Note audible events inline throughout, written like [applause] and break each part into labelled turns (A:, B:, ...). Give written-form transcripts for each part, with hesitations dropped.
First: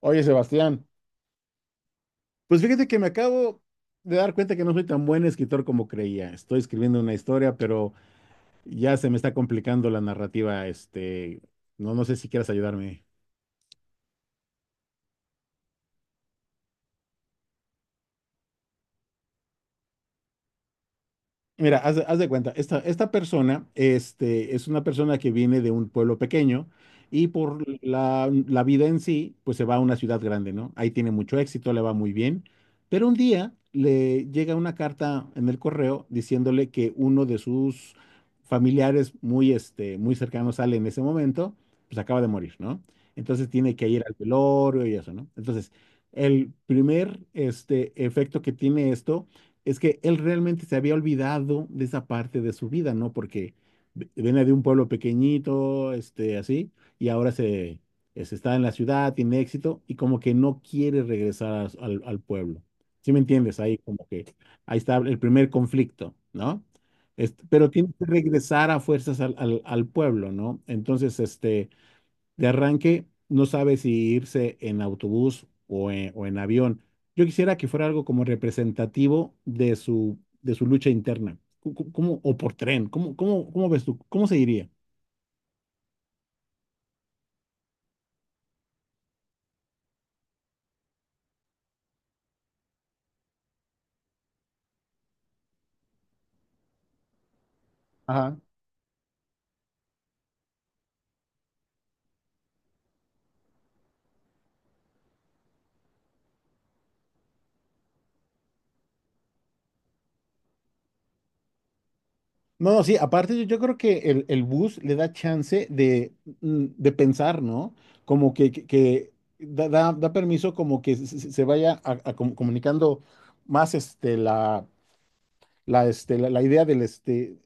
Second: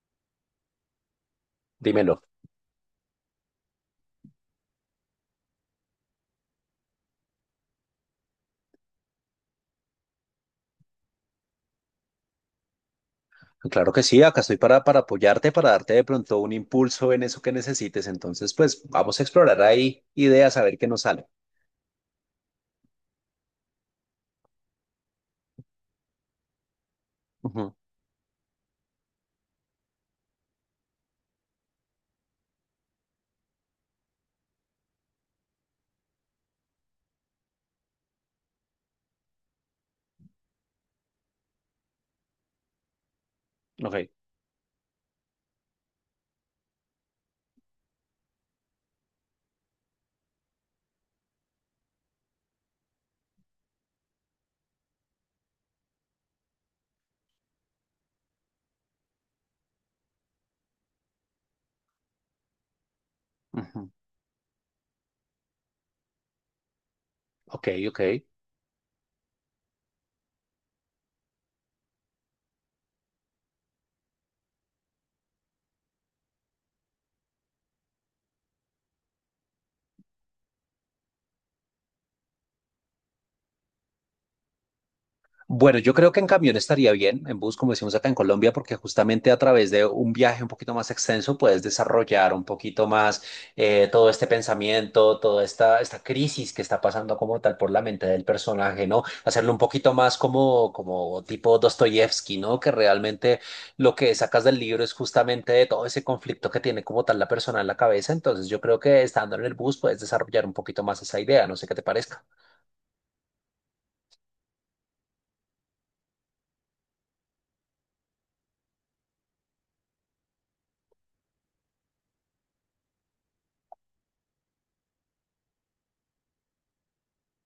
A: Oye, Sebastián,
B: Dímelo.
A: pues fíjate que me acabo de dar cuenta que no soy tan buen escritor como creía. Estoy escribiendo una historia, pero ya se me está complicando la narrativa. No sé si quieras ayudarme.
B: Claro que sí, acá estoy para apoyarte, para darte de pronto un impulso en eso que necesites. Entonces, pues vamos a explorar ahí ideas, a ver qué nos sale.
A: Mira, haz de cuenta, esta persona es una persona que viene de un pueblo pequeño y por
B: Ujú.
A: la vida en sí, pues se va a una ciudad grande, ¿no? Ahí tiene mucho éxito, le va muy bien, pero un día le llega una carta en el correo diciéndole que uno de sus familiares muy cercanos sale en ese momento, pues acaba de morir, ¿no? Entonces tiene que ir
B: Ok.
A: al velorio y eso, ¿no? Entonces, el primer efecto que tiene esto es que él realmente se había olvidado de esa parte de su vida, ¿no? Porque viene de un pueblo pequeñito, así, y ahora se está en la ciudad, tiene éxito, y como que no quiere regresar a al pueblo. ¿Sí me entiendes?
B: Ujú.
A: Ahí está el primer conflicto, ¿no?
B: Ok,
A: Pero tiene
B: ok.
A: que regresar a fuerzas al pueblo, ¿no? Entonces, de arranque no sabe si irse en autobús o en avión. Yo quisiera que fuera algo como representativo de de su lucha interna. Como, o por tren, ¿ cómo ves tú? ¿Cómo se iría?
B: Bueno, yo creo que en camión estaría bien, en bus, como decimos acá en Colombia, porque justamente a través de un viaje un poquito más extenso puedes desarrollar un poquito más todo este pensamiento, toda esta crisis que está pasando como tal por la mente del
A: Ajá.
B: personaje, ¿no? Hacerlo un poquito más como tipo Dostoyevsky, ¿no? Que realmente lo que sacas del libro es justamente de todo ese conflicto que tiene como tal la persona en la cabeza. Entonces, yo creo que estando en el bus puedes desarrollar un poquito más esa idea, no sé qué te parezca.
A: No, no, sí, aparte yo creo que el bus le da chance de, mm, de pensar, ¿no? Como que da permiso como que se vaya a comunicando más la idea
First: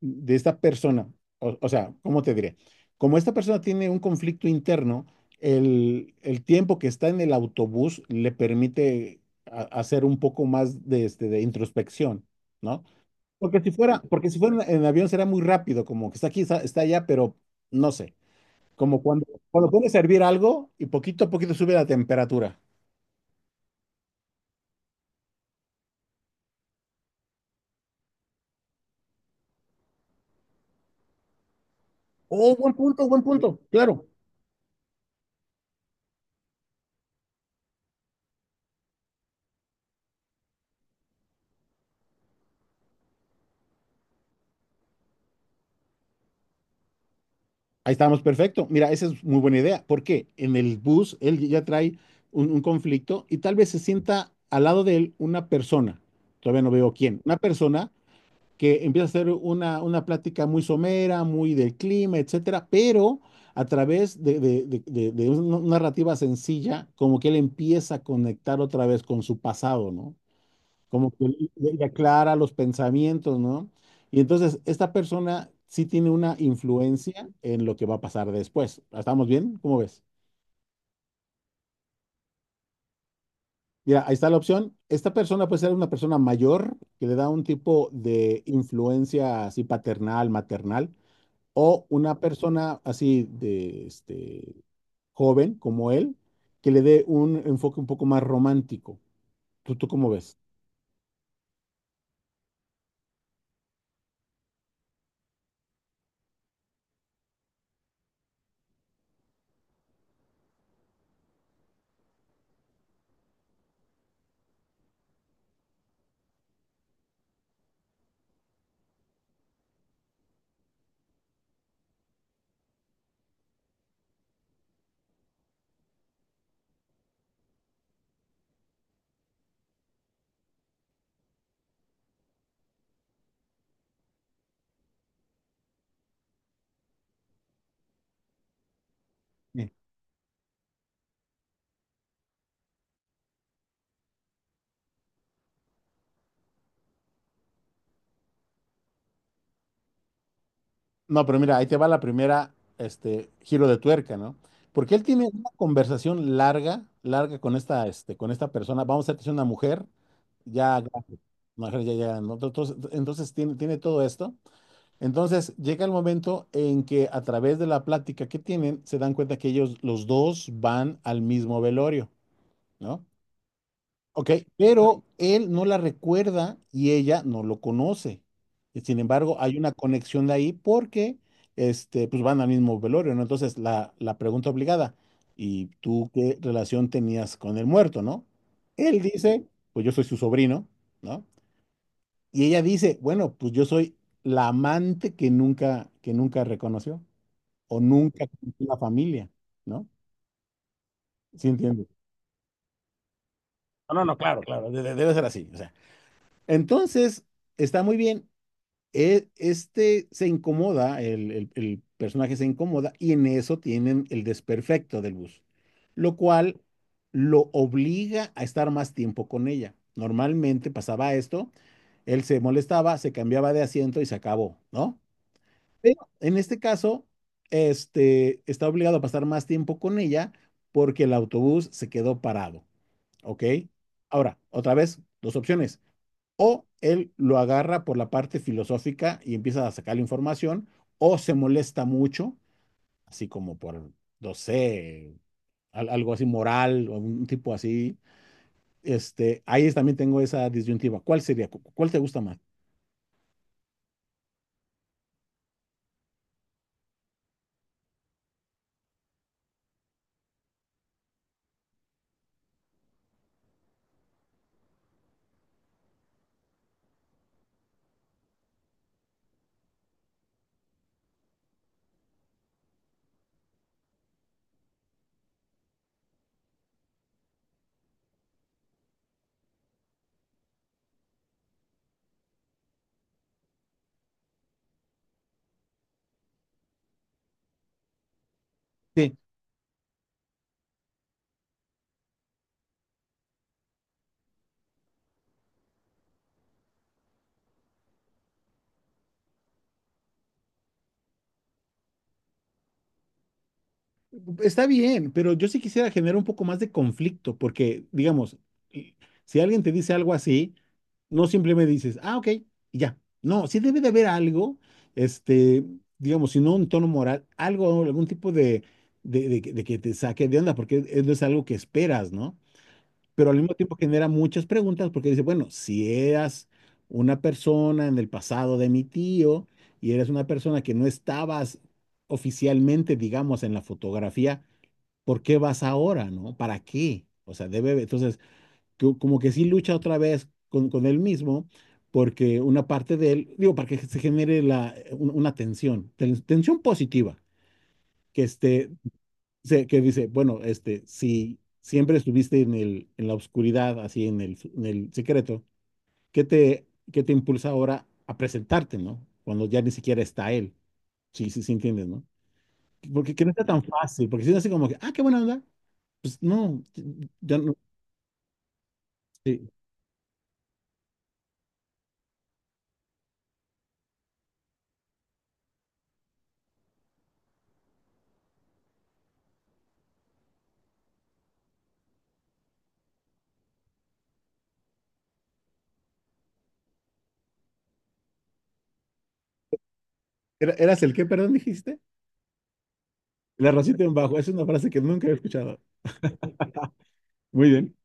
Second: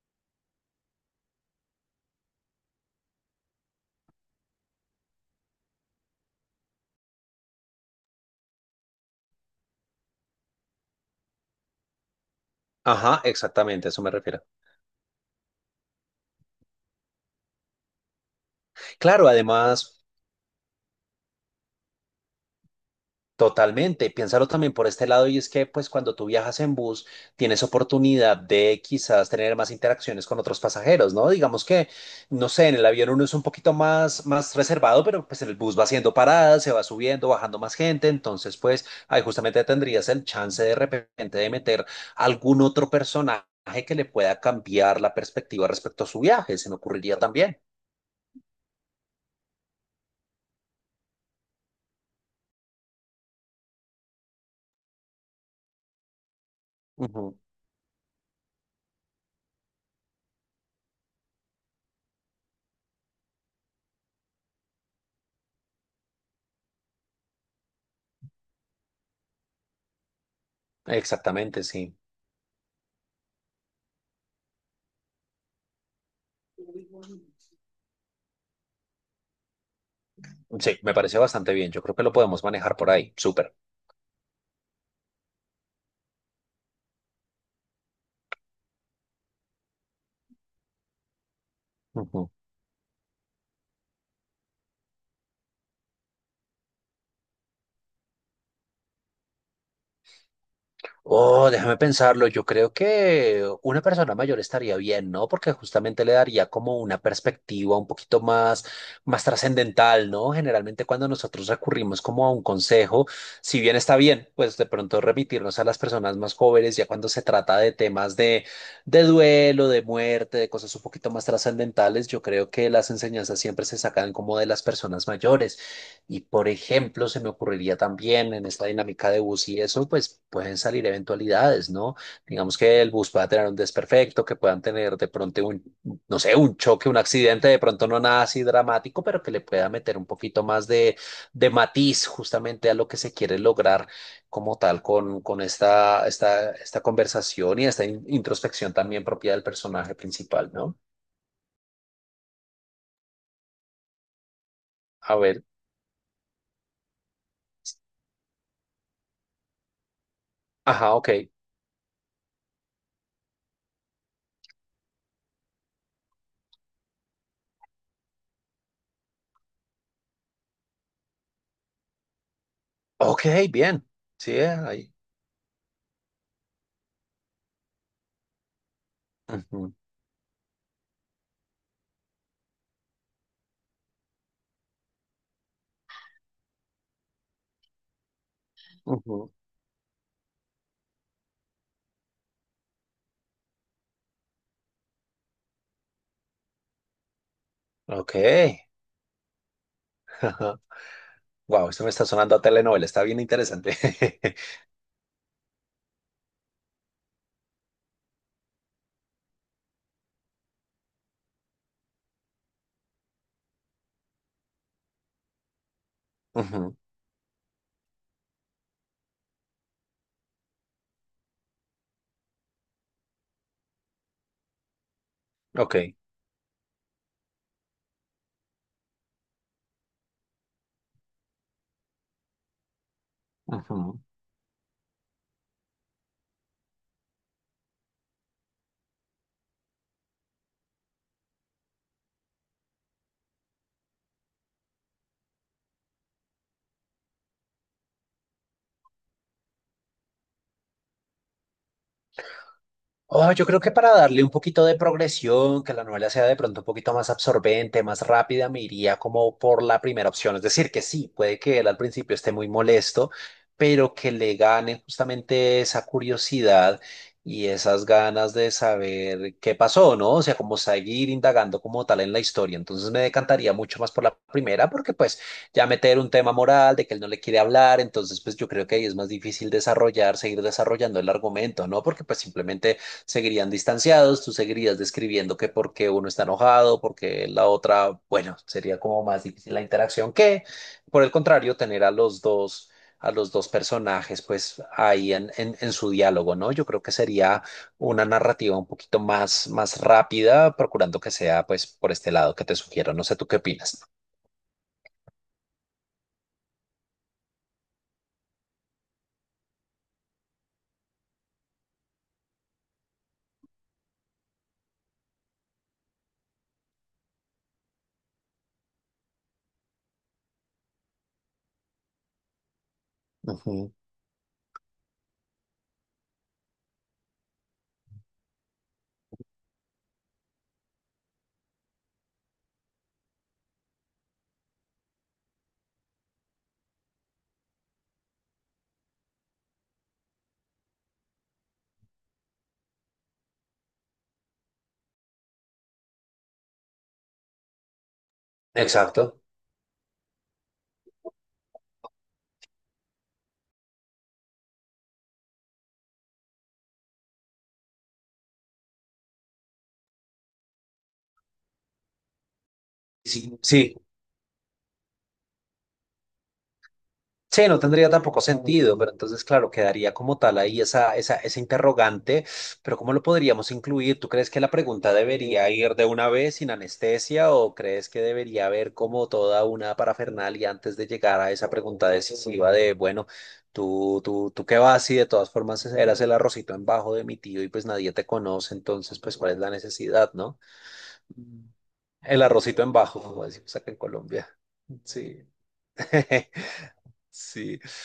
A: de esta persona. O sea, ¿cómo te diré? Como esta persona tiene un conflicto interno, el tiempo que está en el autobús le permite hacer un poco más de, de introspección, ¿no?
B: Ajá, exactamente, a eso me
A: Porque si
B: refiero.
A: fuera en avión será muy rápido, como que está aquí, está allá, pero no sé. Como cuando,
B: Claro,
A: cuando puedes
B: además.
A: servir algo y poquito a poquito sube la temperatura.
B: Totalmente, piénsalo también por este lado y es que pues cuando tú viajas en bus tienes oportunidad de quizás tener más interacciones con otros pasajeros, ¿no? Digamos que, no
A: Oh,
B: sé, en el avión
A: buen
B: uno es un
A: punto,
B: poquito
A: claro.
B: más, más reservado, pero pues en el bus va haciendo paradas, se va subiendo, bajando más gente, entonces pues ahí justamente tendrías el chance de repente de meter algún otro personaje que le pueda cambiar la perspectiva respecto a su viaje, se me ocurriría también.
A: Ahí estamos, perfecto. Mira, esa es muy buena idea, porque en el bus él ya trae un conflicto y tal vez se sienta al lado de él una persona, todavía no veo quién, una
B: Ujú.
A: persona que empieza a hacer una plática muy somera, muy del clima, etcétera, pero a través de una narrativa sencilla, como que él empieza a conectar otra vez con su pasado, ¿no? Como que
B: Exactamente,
A: le
B: sí.
A: aclara los pensamientos, ¿no? Y entonces esta persona sí tiene una influencia en lo que va a pasar después. ¿Estamos bien? ¿Cómo ves?
B: Sí, me parece bastante bien, yo creo que lo podemos manejar por ahí, súper.
A: Mira, ahí está la opción. Esta persona puede ser una persona mayor que le da un tipo de influencia así paternal, maternal, o una
B: Ujú.
A: persona así de joven como él, que le dé un enfoque un poco más romántico. ¿ tú cómo ves?
B: Oh, déjame pensarlo. Yo creo que una persona mayor estaría bien, ¿no? Porque justamente le daría como una perspectiva un poquito más, más trascendental, ¿no? Generalmente cuando nosotros recurrimos como a un consejo, si bien está bien, pues de pronto remitirnos a las personas más jóvenes, ya cuando se trata de temas de duelo, de muerte, de cosas un poquito más trascendentales, yo creo que las enseñanzas siempre se sacan como de las personas mayores. Y por ejemplo, se me ocurriría también en esta dinámica de bus y eso, pues pueden salir eventualidades, ¿no? Digamos que el bus pueda tener un desperfecto, que puedan tener de pronto un, no sé, un choque, un accidente, de pronto no nada así dramático, pero que le pueda meter un poquito más de matiz justamente a lo que se quiere lograr como tal con esta conversación y esta introspección también propia del personaje principal, ¿no?
A: No, pero mira, ahí te va la primera, giro de tuerca, ¿no? Porque él
B: A
A: tiene
B: ver,
A: una conversación larga, larga con con esta persona. Vamos a decir que es una mujer, ya,
B: ajá, ok.
A: grande, una mujer ya, ya, ¿no? Entonces, entonces tiene todo esto. Entonces llega el momento en que a través de la plática que tienen, se dan cuenta que ellos, los dos, van al mismo velorio, ¿no?
B: Ok, bien.
A: Ok,
B: Sí, ahí.
A: pero él no la recuerda y ella no lo conoce. Y sin embargo, hay una
B: Ujú,
A: conexión de ahí porque pues van al mismo velorio, ¿no? Entonces, la pregunta obligada, ¿y tú qué relación tenías con el muerto, no? Él
B: ujú.
A: dice, pues yo soy su sobrino, ¿no? Y ella dice, bueno, pues yo soy la amante que nunca reconoció o
B: Ok.
A: nunca conoció la familia, ¿no?
B: [laughs]
A: ¿Sí
B: Wow, esto
A: entiendes?
B: me está sonando a telenovela, está bien interesante.
A: No, no, no, claro, claro, debe ser así. O sea, entonces, está muy bien. Este se incomoda, el personaje se incomoda y en eso tienen el desperfecto del bus, lo
B: [laughs]
A: cual
B: Ujú.
A: lo obliga a estar más tiempo con ella. Normalmente pasaba esto, él se molestaba, se cambiaba de asiento y se acabó, ¿no?
B: Ok.
A: Pero en este caso, está obligado a pasar más tiempo con ella porque el autobús se quedó parado, ¿ok?
B: Ujú.
A: Ahora, otra vez, dos opciones: o él lo agarra por la parte filosófica y empieza a sacar la información, o se molesta mucho, así como por, no sé, algo así moral o un tipo así. Ahí también tengo esa disyuntiva. ¿Cuál sería? ¿Cuál te gusta más?
B: Oh, yo creo que para darle un poquito de progresión, que la novela sea de pronto un poquito más absorbente, más rápida, me iría como por la primera opción. Es decir, que sí, puede que él al principio esté muy molesto, pero que le gane justamente esa curiosidad y esas ganas de saber qué pasó, ¿no? O sea, como seguir indagando como tal en la historia. Entonces me decantaría mucho más por la primera, porque pues ya meter un tema moral de que él no le quiere hablar, entonces pues yo creo que ahí es más difícil desarrollar, seguir desarrollando el argumento, ¿no? Porque pues simplemente seguirían distanciados, tú seguirías describiendo que por qué uno está enojado, porque la otra, bueno, sería como
A: Sí.
B: más difícil la interacción que, por el contrario, tener a a los dos personajes, pues ahí en su diálogo, ¿no? Yo creo que sería una narrativa un poquito más, más rápida, procurando que sea, pues, por este lado que te sugiero. No sé, ¿tú qué opinas?
A: Está bien, pero yo sí quisiera generar un poco más de conflicto, porque, digamos, y- si alguien te dice algo así, no simplemente dices, ah, ok, y ya. No, sí debe de haber algo, este, digamos, si no un tono moral, algo, algún tipo de, de que te saque de onda, porque no es algo que esperas, ¿no? Pero al mismo
B: Ujú.
A: tiempo genera muchas preguntas, porque dice, bueno, si eras una persona en el pasado de mi tío y eres una persona que no estabas oficialmente, digamos, en la fotografía, ¿por qué vas ahora, no? ¿Para qué? O sea, debe, entonces, como que sí lucha otra vez con él mismo, porque una parte de él, digo, para que se genere una tensión, tensión positiva, que este,
B: Exacto.
A: que dice, bueno, si siempre estuviste en en la oscuridad, así en en el secreto, ¿qué te, ¿qué te impulsa ahora a presentarte, no? Cuando ya ni siquiera está él. Sí, sí, sí, entiendes, ¿no? Porque que no
B: Sí,
A: está tan
B: sí.
A: fácil, porque si no es así como que, ah, qué buena onda, pues no, ya
B: Sí,
A: no.
B: no tendría tampoco sentido, pero entonces,
A: Sí.
B: claro, quedaría como tal ahí esa interrogante, pero ¿cómo lo podríamos incluir? ¿Tú crees que la pregunta debería ir de una vez sin anestesia o crees que debería haber como toda una parafernalia antes de llegar a esa pregunta decisiva de, bueno, tú qué vas y de todas formas eras el arrocito en bajo de mi tío y pues nadie te conoce, entonces, pues, ¿cuál es la necesidad, no?
A: ¿Era- ¿Eras el qué, perdón,
B: Mm.
A: dijiste?
B: El arrocito en bajo, como
A: La
B: decimos acá en
A: rosita en bajo, es
B: Colombia.
A: una frase que nunca he
B: Sí.
A: escuchado.
B: [laughs]
A: Muy
B: Sí.
A: bien.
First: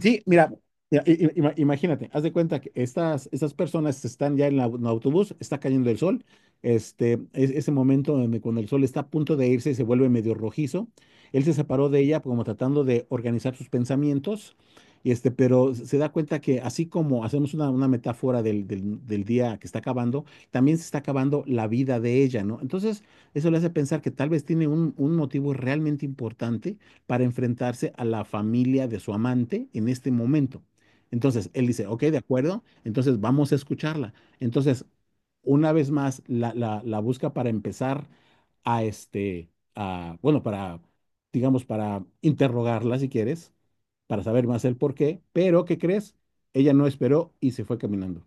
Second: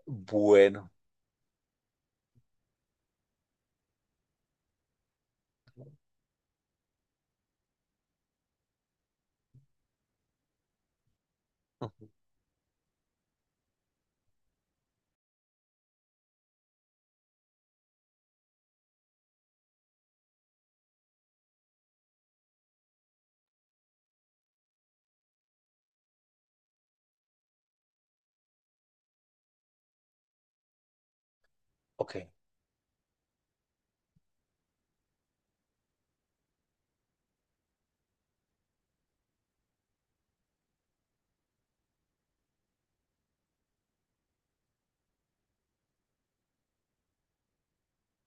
A: Sí, mira,
B: Bueno.
A: mira, imagínate, haz de cuenta que estas personas están ya en, en el autobús, está cayendo el sol, ese momento donde cuando el sol está a punto de irse y se vuelve medio rojizo, él se separó de
B: Ujú.
A: ella como tratando de organizar sus pensamientos, y pero se da cuenta que así como hacemos una metáfora del día que está acabando, también se está acabando la vida de ella, ¿no? Entonces, eso le hace pensar que tal vez tiene un motivo realmente importante para enfrentarse a la familia de su amante en este momento. Entonces, él dice, ok, de
B: Ok,
A: acuerdo, entonces vamos a escucharla. Entonces, una vez más, la busca para empezar a este, a, bueno, para, digamos, para interrogarla, si quieres, para saber más el por qué, pero ¿qué crees? Ella no esperó y se fue caminando.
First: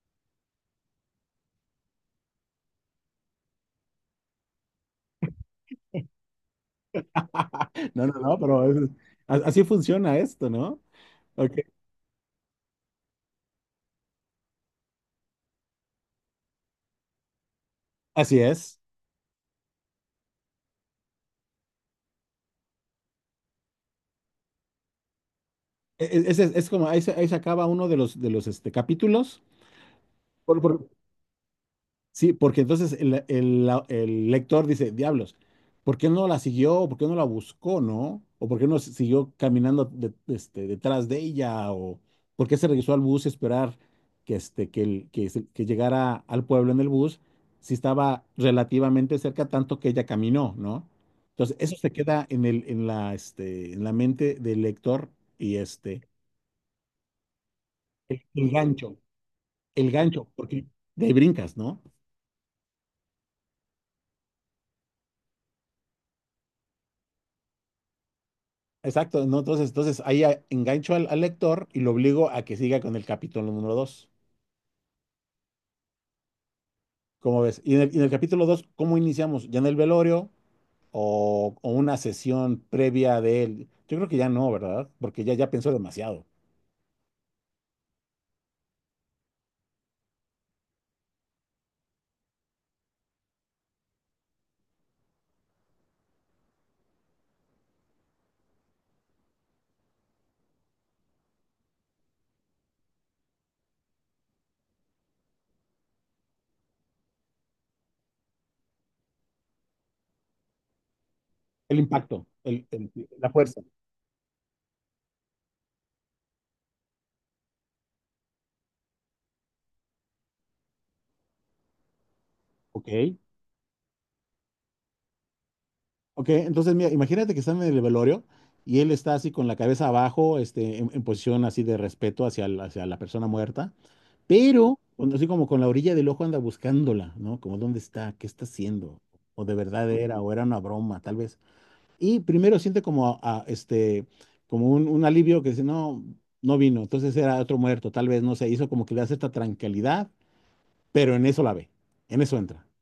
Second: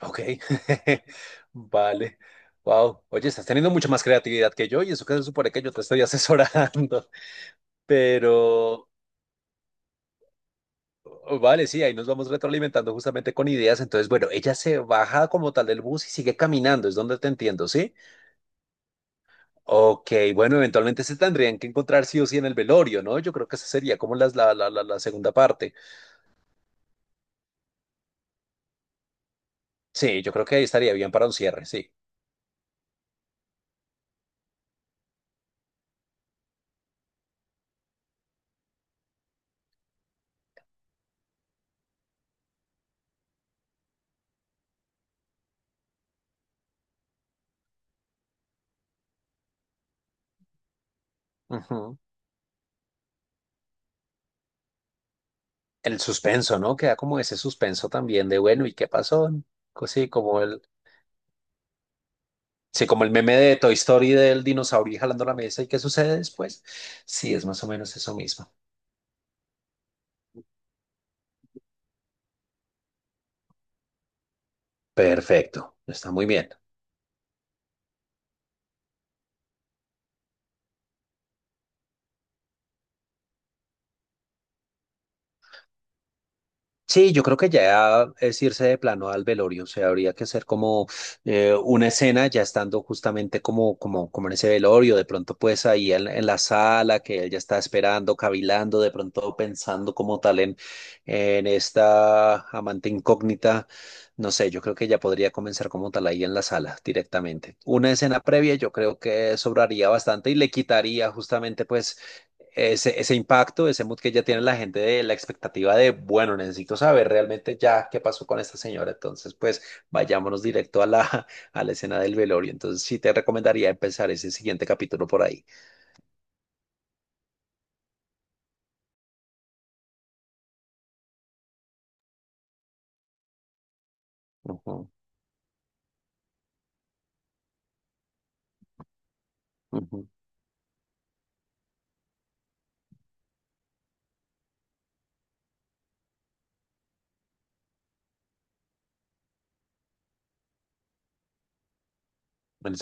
B: ok. [laughs] Vale. Wow. Oye, estás teniendo mucha más creatividad que yo y eso que se supone que yo te estoy asesorando. [laughs]
A: [laughs] No, no, no, pero
B: Pero,
A: así funciona esto, ¿no?
B: oh,
A: Ok,
B: vale, sí, ahí nos vamos retroalimentando justamente con ideas. Entonces, bueno, ella se baja como tal del bus y sigue caminando, es donde te entiendo, ¿sí?
A: así es.
B: Ok, bueno, eventualmente se tendrían que encontrar sí o sí en el velorio, ¿no? Yo creo que esa sería como la segunda parte.
A: Ese es como, ahí ahí se acaba uno de los capítulos.
B: Sí, yo creo que
A: Por-
B: ahí
A: por-
B: estaría bien para un cierre, sí.
A: sí, porque entonces el lector dice, diablos, ¿por qué no la siguió? ¿Por qué no la buscó, no? ¿O por qué no siguió caminando detrás de ella? ¿O por qué se regresó al bus a esperar que, este, que, el- que, se- que llegara al pueblo en el bus si estaba relativamente cerca, tanto que ella caminó, ¿no? Entonces, eso se
B: Ujú.
A: queda en el, en la, este, en la mente del lector y
B: El suspenso, ¿no? Queda como ese suspenso también de,
A: el
B: bueno, ¿y qué
A: gancho,
B: pasó? Co-
A: el
B: Sí,
A: gancho,
B: como el,
A: porque de ahí brincas, ¿no?
B: sí, como el meme de Toy Story del dinosaurio jalando la mesa y qué sucede después. Sí, es más o menos eso mismo.
A: Exacto, ¿no? Entonces, entonces ahí engancho al lector y lo obligo a que siga con el capítulo número dos.
B: Perfecto, está muy bien.
A: ¿Cómo ves? Y en el capítulo 2, ¿cómo iniciamos? ¿Ya en el velorio o una sesión previa de él? Yo creo que ya no, ¿verdad? Porque ya, ya pensó demasiado.
B: Sí, yo creo que ya es irse de plano al velorio, o sea, habría que hacer como una escena ya estando justamente como en ese velorio, de pronto pues ahí en la sala que él ya está esperando, cavilando, de pronto pensando como tal en esta amante incógnita, no sé, yo creo que ya podría comenzar como tal ahí en la sala directamente. Una escena previa yo creo que sobraría bastante y le quitaría justamente
A: El
B: pues
A: impacto,
B: ese
A: la fuerza.
B: impacto, ese mood que ya tiene la gente de la expectativa de, bueno, necesito saber realmente ya qué pasó con esta señora. Entonces, pues vayámonos directo a la, [laughs] a la escena del velorio. Entonces, sí te
A: Ok.
B: recomendaría empezar ese siguiente capítulo por ahí.
A: Ok, entonces mira, imagínate que están en el velorio y él está así con la cabeza abajo, en posición así de respeto hacia, hacia la persona muerta, pero
B: Ujú,
A: así como con la orilla del ojo anda buscándola, ¿no? Como dónde está, qué está haciendo, o de verdad
B: ujú.
A: era, o era una broma, tal vez. Y primero siente como, como un alivio que dice, no, no vino, entonces era otro muerto, tal vez, no sé, hizo como que le da cierta tranquilidad, pero en eso la ve, en eso entra.
B: Bueno.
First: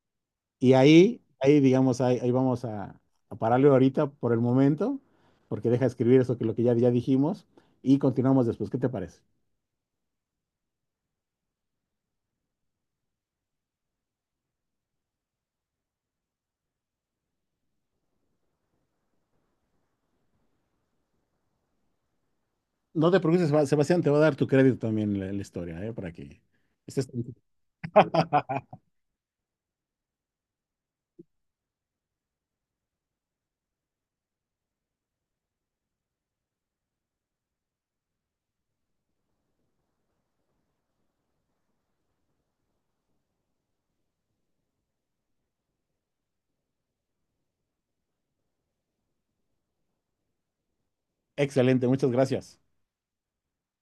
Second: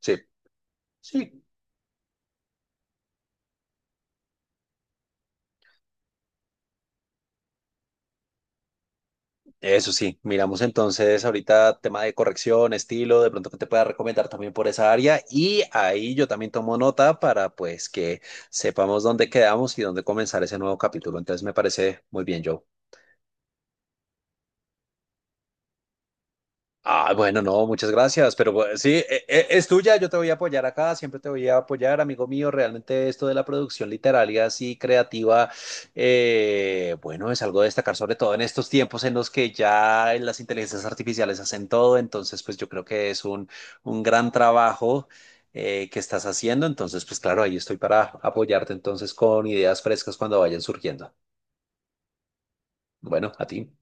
B: Sí,
A: Y ahí,
B: sí.
A: ahí digamos, ahí vamos a pararle ahorita por el momento, porque deja de escribir eso que lo que ya dijimos y continuamos después. ¿Qué te parece?
B: Eso sí, miramos entonces ahorita tema de corrección, estilo, de pronto que te pueda recomendar también por esa área y ahí yo también tomo nota para pues que sepamos dónde quedamos y dónde comenzar ese nuevo capítulo. Entonces me parece muy bien, Joe.
A: No te preocupes, Sebastián, te va a dar tu crédito también la historia, ¿eh? Para que estés...
B: Ah, bueno, no, muchas gracias, pero
A: [laughs]
B: bueno, sí, es tuya, yo te voy a apoyar acá, siempre te voy a apoyar, amigo mío, realmente esto de la producción literaria así creativa, bueno, es algo de destacar, sobre todo en estos tiempos en los que ya las inteligencias artificiales hacen todo, entonces pues yo creo que es un gran trabajo que estás haciendo, entonces pues claro, ahí estoy para apoyarte entonces con ideas frescas cuando vayan surgiendo.
A: Excelente, muchas gracias.
B: Bueno, a ti.